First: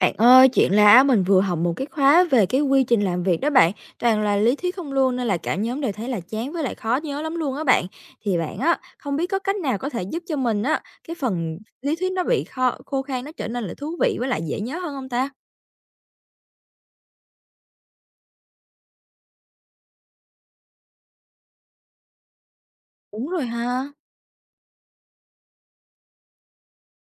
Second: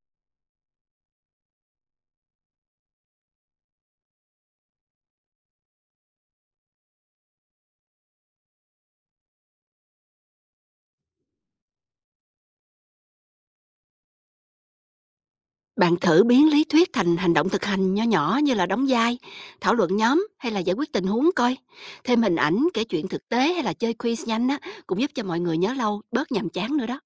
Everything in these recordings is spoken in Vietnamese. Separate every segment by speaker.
Speaker 1: Bạn ơi, chuyện là mình vừa học một cái khóa về cái quy trình làm việc đó bạn, toàn là lý thuyết không luôn nên là cả nhóm đều thấy là chán với lại khó nhớ lắm luôn á bạn. Thì bạn á, không biết có cách nào có thể giúp cho mình á, cái phần lý thuyết nó bị khô khan nó trở nên là thú vị với lại dễ nhớ hơn không ta?
Speaker 2: Bạn thử biến lý thuyết thành hành động thực hành nho nhỏ, như là đóng vai, thảo luận nhóm hay là giải quyết tình huống coi. Thêm hình ảnh, kể chuyện
Speaker 1: Đúng
Speaker 2: thực
Speaker 1: rồi
Speaker 2: tế hay là
Speaker 1: ha.
Speaker 2: chơi quiz nhanh á, cũng giúp cho mọi người nhớ lâu, bớt nhàm chán nữa đó.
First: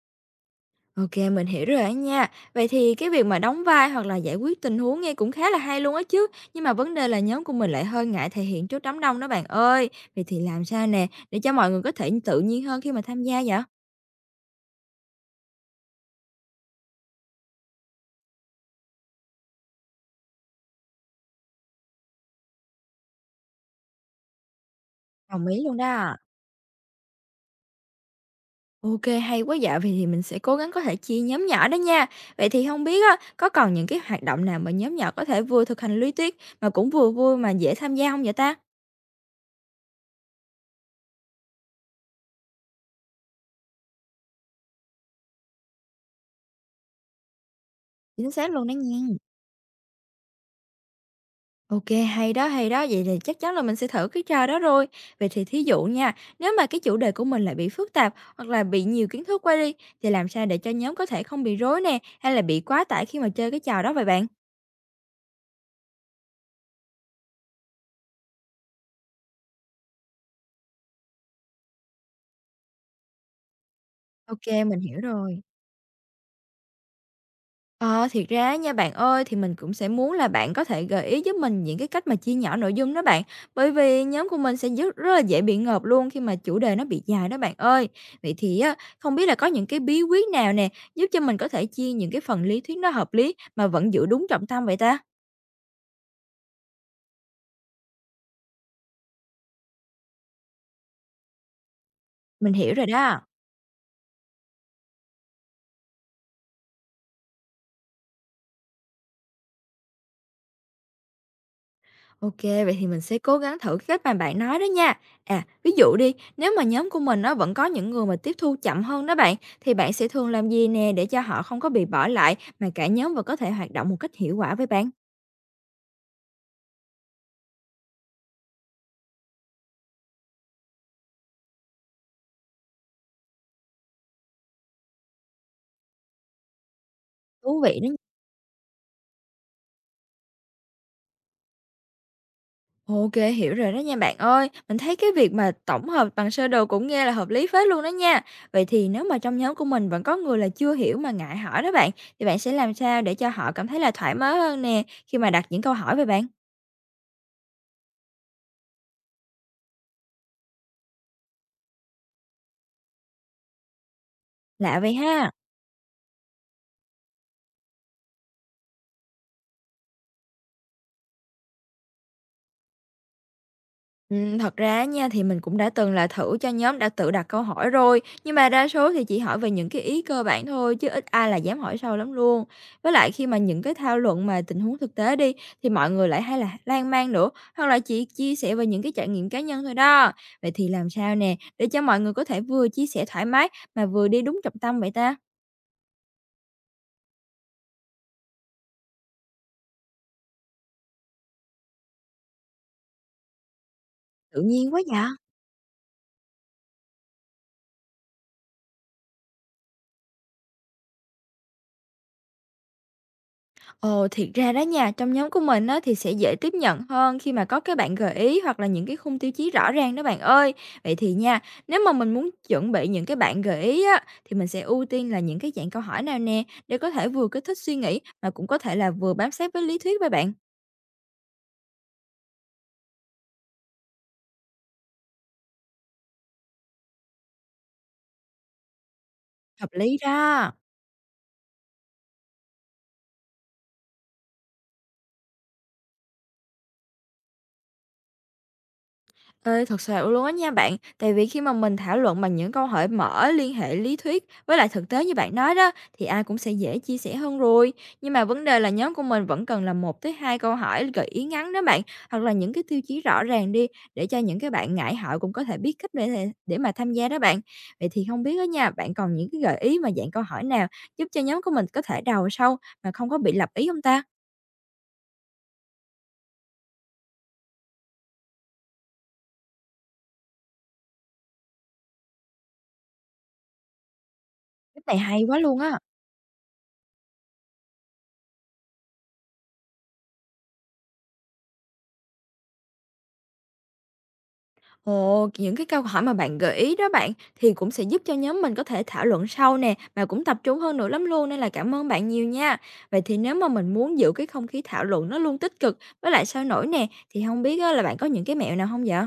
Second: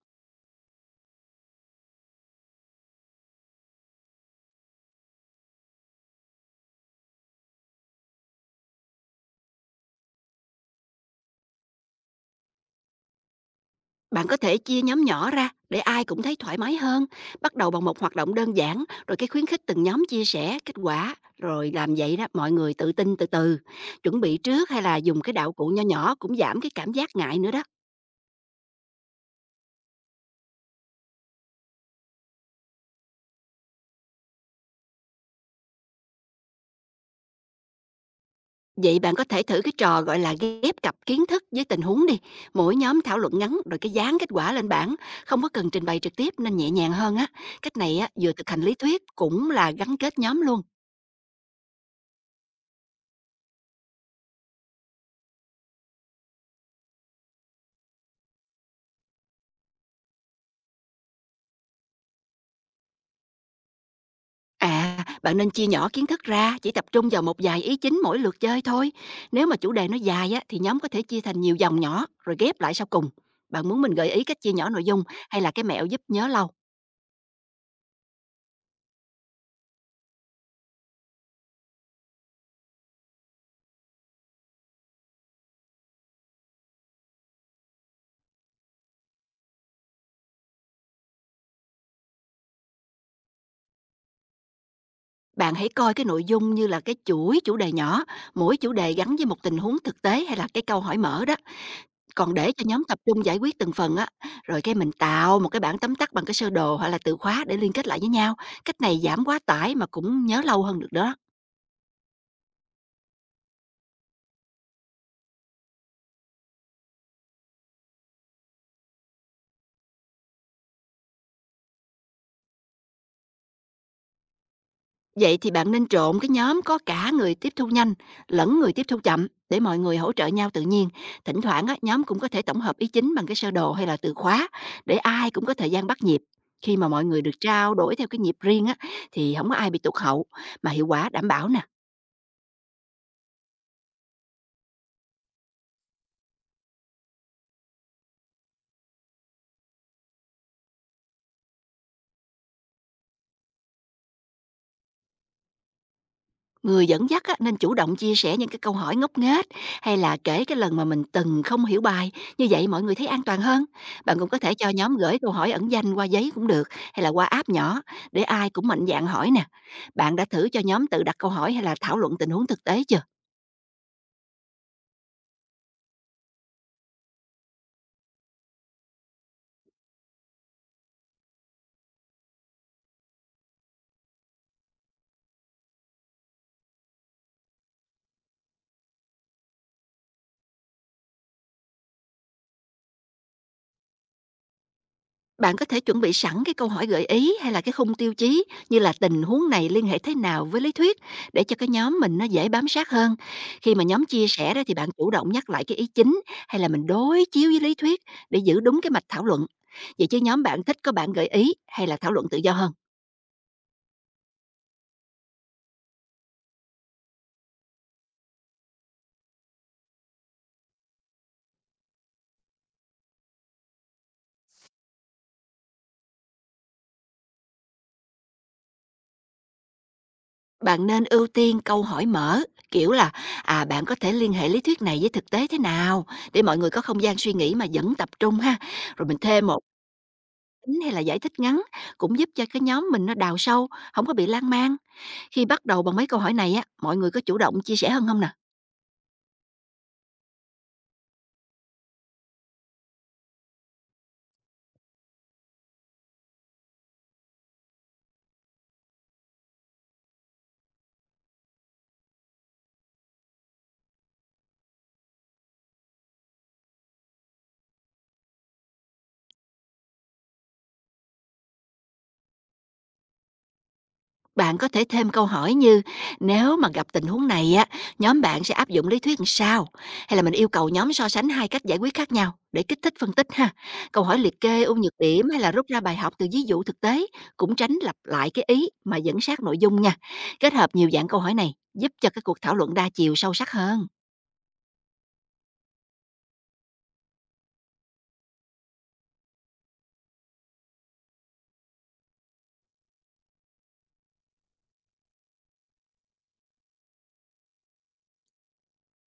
Speaker 1: OK, mình hiểu rồi á nha. Vậy thì cái việc mà đóng vai hoặc là giải quyết tình huống nghe cũng khá là hay luôn á chứ. Nhưng mà vấn đề là nhóm của mình lại hơi ngại thể hiện trước đám đông đó bạn ơi. Vậy thì làm sao nè để cho mọi người có thể tự nhiên hơn khi mà tham gia vậy?
Speaker 2: Bạn có thể chia nhóm nhỏ ra để ai cũng thấy thoải mái hơn, bắt đầu bằng một hoạt động đơn giản, rồi cái khuyến khích từng nhóm chia sẻ kết quả, rồi làm vậy đó mọi người tự tin từ từ. Chuẩn bị trước hay là dùng cái
Speaker 1: Đồng
Speaker 2: đạo
Speaker 1: ý
Speaker 2: cụ
Speaker 1: luôn
Speaker 2: nho nhỏ
Speaker 1: đó.
Speaker 2: cũng giảm cái cảm giác ngại nữa đó.
Speaker 1: OK, hay quá dạ, vậy thì mình sẽ cố gắng có thể chia nhóm nhỏ đó nha. Vậy thì không biết á, có còn những cái hoạt động nào mà nhóm nhỏ có thể vừa thực hành lý thuyết mà cũng vừa vui mà dễ tham gia không vậy ta?
Speaker 2: Vậy bạn có thể thử cái trò gọi là ghép cặp kiến thức với tình huống đi. Mỗi nhóm thảo luận ngắn rồi cái dán kết quả lên bảng, không có cần trình bày trực tiếp nên nhẹ nhàng hơn á. Cách này á,
Speaker 1: Chính
Speaker 2: vừa
Speaker 1: xác
Speaker 2: thực hành
Speaker 1: luôn đó
Speaker 2: lý
Speaker 1: nha.
Speaker 2: thuyết cũng là gắn kết nhóm luôn.
Speaker 1: OK, hay đó, vậy thì chắc chắn là mình sẽ thử cái trò đó rồi. Vậy thì thí dụ nha, nếu mà cái chủ đề của mình lại bị phức tạp hoặc là bị nhiều kiến thức quá đi, thì làm sao để cho nhóm có thể không bị rối nè, hay là bị quá tải khi mà chơi cái trò đó vậy bạn?
Speaker 2: À, bạn nên chia nhỏ kiến thức ra, chỉ tập trung vào một vài ý chính mỗi lượt chơi thôi. Nếu mà chủ đề nó dài á, thì nhóm có thể chia thành nhiều dòng nhỏ rồi ghép lại sau cùng. Bạn muốn mình gợi ý cách chia
Speaker 1: OK,
Speaker 2: nhỏ
Speaker 1: mình
Speaker 2: nội
Speaker 1: hiểu
Speaker 2: dung
Speaker 1: rồi.
Speaker 2: hay là cái mẹo giúp nhớ lâu?
Speaker 1: Ờ, thiệt ra nha bạn ơi, thì mình cũng sẽ muốn là bạn có thể gợi ý giúp mình những cái cách mà chia nhỏ nội dung đó bạn. Bởi vì nhóm của mình sẽ rất rất là dễ bị ngợp luôn khi mà chủ đề nó bị dài đó bạn ơi. Vậy thì á, không biết là có những cái bí quyết nào nè, giúp cho mình có thể chia những cái phần lý thuyết nó hợp lý mà vẫn giữ đúng trọng tâm vậy ta?
Speaker 2: Bạn hãy coi cái nội dung như là cái chuỗi chủ đề nhỏ, mỗi chủ đề gắn với một tình huống thực tế hay là cái câu hỏi mở đó. Còn để
Speaker 1: Mình
Speaker 2: cho
Speaker 1: hiểu
Speaker 2: nhóm
Speaker 1: rồi
Speaker 2: tập
Speaker 1: đó.
Speaker 2: trung giải quyết từng phần á, rồi cái mình tạo một cái bảng tóm tắt bằng cái sơ đồ hoặc là từ khóa để liên kết lại với nhau. Cách này giảm quá tải mà cũng nhớ lâu hơn được đó.
Speaker 1: OK, vậy thì mình sẽ cố gắng thử cái cách mà bạn nói đó nha. À, ví dụ đi, nếu mà nhóm của mình nó vẫn có những người mà tiếp thu chậm hơn đó bạn, thì bạn sẽ thường làm gì nè để cho họ không có bị bỏ lại mà cả nhóm vẫn có thể hoạt động một cách hiệu quả với bạn?
Speaker 2: Vậy thì bạn nên trộn cái nhóm có cả người tiếp thu nhanh lẫn người tiếp thu chậm, để mọi người hỗ trợ nhau tự nhiên. Thỉnh thoảng á, nhóm cũng có thể tổng hợp ý chính bằng cái sơ đồ hay là từ khóa, để ai cũng có thời gian bắt nhịp. Khi mà mọi người được
Speaker 1: Thú
Speaker 2: trao
Speaker 1: vị đó.
Speaker 2: đổi theo cái nhịp riêng á, thì không có ai bị tụt hậu mà hiệu quả đảm bảo nè.
Speaker 1: OK, hiểu rồi đó nha bạn ơi. Mình thấy cái việc mà tổng hợp bằng sơ đồ cũng nghe là hợp lý phết luôn đó nha. Vậy thì nếu mà trong nhóm của mình vẫn có người là chưa hiểu mà ngại hỏi đó bạn, thì bạn sẽ làm sao để cho họ cảm thấy là thoải mái hơn nè khi mà đặt những câu hỏi về bạn?
Speaker 2: Người dẫn dắt á, nên chủ động chia sẻ những cái câu hỏi ngốc nghếch hay là kể cái lần mà mình từng không hiểu bài, như vậy mọi người thấy an toàn hơn. Bạn cũng có thể cho
Speaker 1: Lạ vậy
Speaker 2: nhóm gửi
Speaker 1: ha.
Speaker 2: câu hỏi ẩn danh qua giấy cũng được, hay là qua app nhỏ để ai cũng mạnh dạn hỏi nè. Bạn đã thử cho nhóm tự đặt câu hỏi hay là thảo luận tình huống thực tế chưa?
Speaker 1: Thật ra nha, thì mình cũng đã từng là thử cho nhóm đã tự đặt câu hỏi rồi, nhưng mà đa số thì chỉ hỏi về những cái ý cơ bản thôi, chứ ít ai là dám hỏi sâu lắm luôn. Với lại khi mà những cái thảo luận mà tình huống thực tế đi, thì mọi người lại hay là lan man nữa, hoặc là chỉ chia sẻ về những cái trải nghiệm cá nhân thôi đó. Vậy thì làm sao nè, để cho mọi người có thể vừa chia sẻ thoải mái mà vừa đi đúng trọng tâm vậy ta?
Speaker 2: Bạn có thể chuẩn bị sẵn cái câu hỏi gợi ý hay là cái khung tiêu chí, như là tình huống này liên hệ thế nào với lý thuyết, để cho cái nhóm mình nó dễ bám sát hơn. Khi mà nhóm chia
Speaker 1: Tự
Speaker 2: sẻ đó
Speaker 1: nhiên
Speaker 2: thì
Speaker 1: quá
Speaker 2: bạn
Speaker 1: dạ.
Speaker 2: chủ động nhắc lại cái ý chính hay là mình đối chiếu với lý thuyết, để giữ đúng cái mạch thảo luận. Vậy chứ nhóm bạn thích có bạn gợi ý hay là thảo luận tự do hơn?
Speaker 1: Ồ, thiệt ra đó nha, trong nhóm của mình á, thì sẽ dễ tiếp nhận hơn khi mà có cái bạn gợi ý hoặc là những cái khung tiêu chí rõ ràng đó bạn ơi. Vậy thì nha, nếu mà mình muốn chuẩn bị những cái bạn gợi ý á, thì mình sẽ ưu tiên là những cái dạng câu hỏi nào nè để có thể vừa kích thích suy nghĩ mà cũng có thể là vừa bám sát với lý thuyết với bạn.
Speaker 2: Bạn nên ưu tiên câu hỏi mở, kiểu là, à, bạn có thể liên hệ lý thuyết này với thực tế thế nào, để mọi người có không gian suy nghĩ mà vẫn tập trung ha. Rồi mình thêm một
Speaker 1: Hợp lý đó.
Speaker 2: chính hay là giải thích ngắn, cũng giúp cho cái nhóm mình nó đào sâu, không có bị lan man. Khi bắt đầu bằng mấy câu hỏi này á, mọi người có chủ động chia sẻ hơn không nè?
Speaker 1: Ê, thật sự luôn á nha bạn, tại vì khi mà mình thảo luận bằng những câu hỏi mở liên hệ lý thuyết với lại thực tế như bạn nói đó thì ai cũng sẽ dễ chia sẻ hơn rồi. Nhưng mà vấn đề là nhóm của mình vẫn cần là một tới hai câu hỏi gợi ý ngắn đó bạn, hoặc là những cái tiêu chí rõ ràng đi để cho những cái bạn ngại hỏi cũng có thể biết cách để để mà tham gia đó bạn. Vậy thì không biết đó nha, bạn còn những cái gợi ý mà dạng câu hỏi nào giúp cho nhóm của mình có thể đầu sâu mà không có bị lập ý không ta?
Speaker 2: Bạn có thể thêm câu hỏi như, nếu mà gặp tình huống này á, nhóm bạn sẽ áp dụng lý thuyết làm sao? Hay là mình yêu cầu nhóm so sánh hai cách giải quyết khác nhau để kích thích phân tích ha. Câu hỏi liệt kê ưu
Speaker 1: Cái
Speaker 2: nhược
Speaker 1: này hay
Speaker 2: điểm
Speaker 1: quá
Speaker 2: hay là
Speaker 1: luôn
Speaker 2: rút
Speaker 1: á.
Speaker 2: ra bài học từ ví dụ thực tế, cũng tránh lặp lại cái ý mà dẫn sát nội dung nha. Kết hợp nhiều dạng câu hỏi này giúp cho cái cuộc thảo luận đa chiều sâu sắc hơn.
Speaker 1: Ồ, những cái câu hỏi mà bạn gợi ý đó bạn thì cũng sẽ giúp cho nhóm mình có thể thảo luận sâu nè mà cũng tập trung hơn nữa lắm luôn nên là cảm ơn bạn nhiều nha. Vậy thì nếu mà mình muốn giữ cái không khí thảo luận nó luôn tích cực với lại sôi nổi nè thì không biết á, là bạn có những cái mẹo nào không vậy?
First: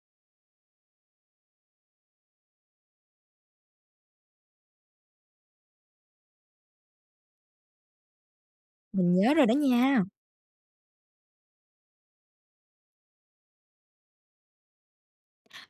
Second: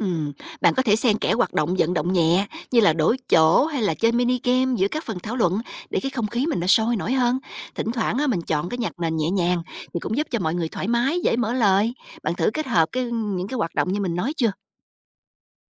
Speaker 2: Ừm, bạn có thể xen kẽ hoạt động vận động nhẹ, như là đổi chỗ hay là chơi mini game giữa các phần thảo luận, để cái không khí mình nó sôi nổi hơn. Thỉnh thoảng á, mình chọn cái nhạc
Speaker 1: Mình
Speaker 2: nền nhẹ
Speaker 1: nhớ rồi đó
Speaker 2: nhàng thì
Speaker 1: nha.
Speaker 2: cũng giúp cho mọi người thoải mái, dễ mở lời. Bạn thử kết hợp những cái hoạt động như mình nói chưa?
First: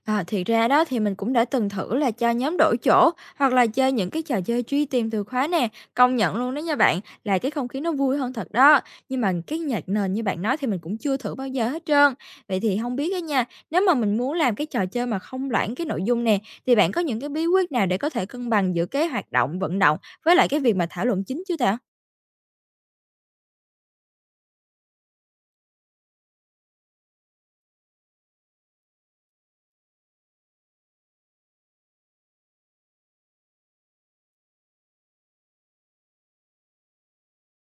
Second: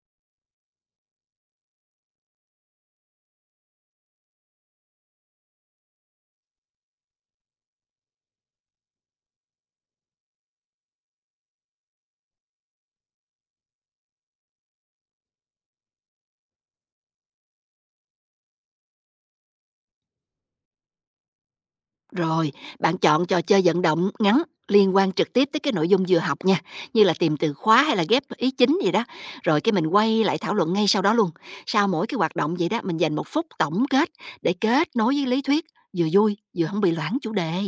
Speaker 1: À, thì ra đó thì mình cũng đã từng thử là cho nhóm đổi chỗ hoặc là chơi những cái trò chơi truy tìm từ khóa nè, công nhận luôn đó nha bạn, là cái không khí nó vui hơn thật đó. Nhưng mà cái nhạc nền như bạn nói thì mình cũng chưa thử bao giờ hết trơn. Vậy thì không biết á nha, nếu mà mình muốn làm cái trò chơi mà không loãng cái nội dung nè, thì bạn có những cái bí quyết nào để có thể cân bằng giữa cái hoạt động vận động với lại cái việc mà thảo luận chính chưa ta?
Speaker 2: Rồi, bạn chọn trò chơi vận động ngắn liên quan trực tiếp tới cái nội dung vừa học nha, như là tìm từ khóa hay là ghép ý chính gì đó. Rồi cái mình quay lại thảo luận ngay sau đó luôn. Sau mỗi cái hoạt động vậy đó, mình dành một phút tổng kết để kết nối với lý thuyết, vừa vui vừa không bị loãng chủ đề.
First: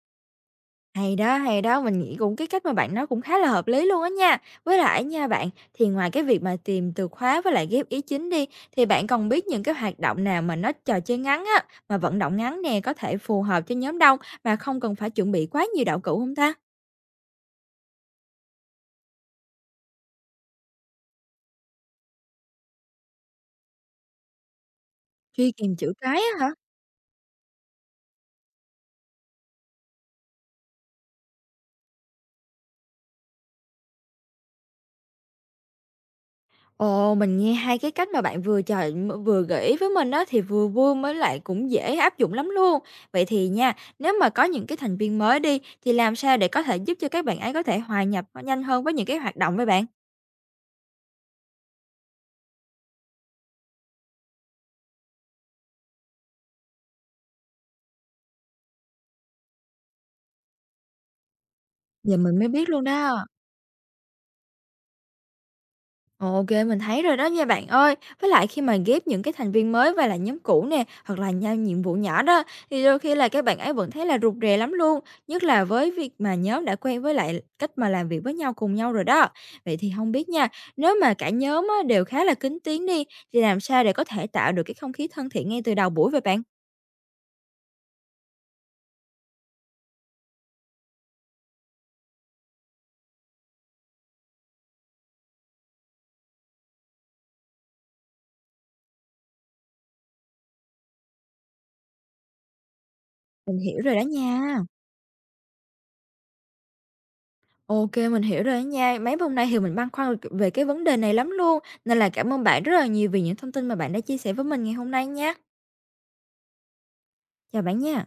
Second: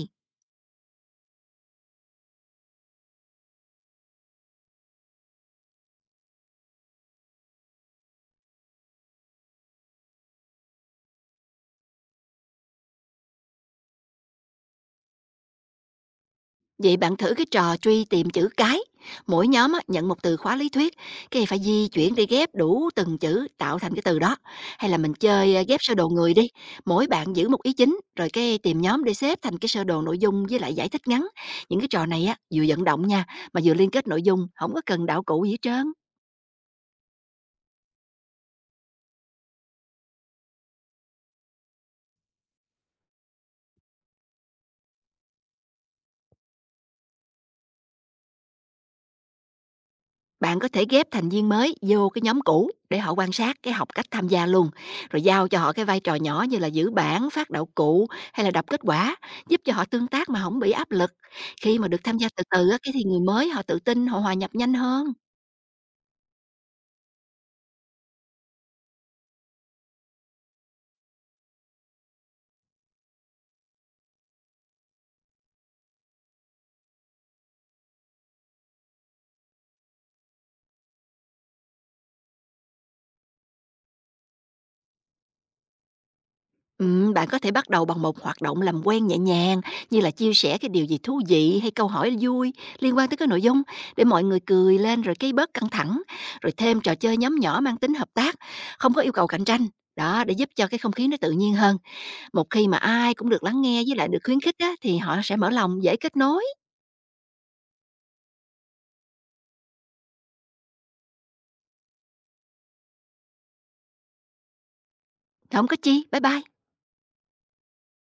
Speaker 1: Hay đó, mình nghĩ cũng cái cách mà bạn nói cũng khá là hợp lý luôn á nha. Với lại nha bạn, thì ngoài cái việc mà tìm từ khóa với lại ghép ý chính đi, thì bạn còn biết những cái hoạt động nào mà nó trò chơi ngắn á, mà vận động ngắn nè, có thể phù hợp cho nhóm đông mà không cần phải chuẩn bị quá nhiều đạo cụ không ta?
Speaker 2: Vậy bạn thử cái trò truy tìm chữ cái. Mỗi nhóm á, nhận một từ khóa lý thuyết, cái phải di chuyển để ghép đủ từng chữ tạo thành cái từ đó. Hay là mình
Speaker 1: Truy
Speaker 2: chơi, à,
Speaker 1: kìm
Speaker 2: ghép
Speaker 1: chữ
Speaker 2: sơ đồ
Speaker 1: cái
Speaker 2: người
Speaker 1: á
Speaker 2: đi.
Speaker 1: hả?
Speaker 2: Mỗi bạn giữ một ý chính, rồi cái tìm nhóm để xếp thành cái sơ đồ nội dung với lại giải thích ngắn. Những cái trò này á, vừa vận động nha, mà vừa liên kết nội dung, không có cần đạo cụ gì hết trơn.
Speaker 1: Ồ, mình nghe hai cái cách mà bạn vừa gợi ý với mình đó thì vừa vui mới lại cũng dễ áp dụng lắm luôn. Vậy thì nha, nếu mà có những cái thành viên mới đi, thì làm sao để có thể giúp cho các bạn ấy có thể hòa nhập nhanh hơn với những cái hoạt động với bạn?
Speaker 2: Bạn có thể ghép thành viên mới vô cái nhóm cũ để họ quan sát, cái học cách tham gia luôn, rồi giao cho họ cái vai trò nhỏ, như là giữ bảng, phát đạo cụ hay là đọc kết quả, giúp cho họ tương tác mà không bị áp lực. Khi mà được
Speaker 1: Giờ
Speaker 2: tham gia
Speaker 1: mình
Speaker 2: từ
Speaker 1: mới biết
Speaker 2: từ á,
Speaker 1: luôn
Speaker 2: cái thì người
Speaker 1: đó.
Speaker 2: mới họ tự tin, họ hòa nhập nhanh hơn.
Speaker 1: OK, mình thấy rồi đó nha bạn ơi. Với lại khi mà ghép những cái thành viên mới về lại nhóm cũ nè, hoặc là nhau nhiệm vụ nhỏ đó, thì đôi khi là các bạn ấy vẫn thấy là rụt rè lắm luôn, nhất là với việc mà nhóm đã quen với lại cách mà làm việc với nhau cùng nhau rồi đó. Vậy thì không biết nha, nếu mà cả nhóm á, đều khá là kính tiếng đi, thì làm sao để có thể tạo được cái không khí thân thiện ngay từ đầu buổi vậy bạn?
Speaker 2: Bạn có thể bắt đầu bằng một hoạt động làm quen nhẹ nhàng, như là chia sẻ cái điều gì thú vị hay câu hỏi vui liên quan tới cái nội dung, để mọi người cười lên rồi cái bớt căng thẳng, rồi thêm trò chơi nhóm nhỏ mang tính hợp tác, không có yêu cầu cạnh tranh. Đó, để giúp cho cái không khí nó tự nhiên hơn. Một khi mà ai cũng được
Speaker 1: Mình
Speaker 2: lắng
Speaker 1: hiểu
Speaker 2: nghe
Speaker 1: rồi
Speaker 2: với
Speaker 1: đó
Speaker 2: lại được khuyến khích
Speaker 1: nha.
Speaker 2: á, thì họ sẽ mở lòng dễ kết nối.
Speaker 1: OK, mình hiểu rồi đó nha. Mấy hôm nay thì mình băn khoăn về cái vấn đề này lắm luôn, nên là cảm ơn bạn rất là nhiều vì những thông tin mà bạn đã chia sẻ với mình ngày hôm nay nha.
Speaker 2: Không có chi. Bye bye.
Speaker 1: Chào bạn nha.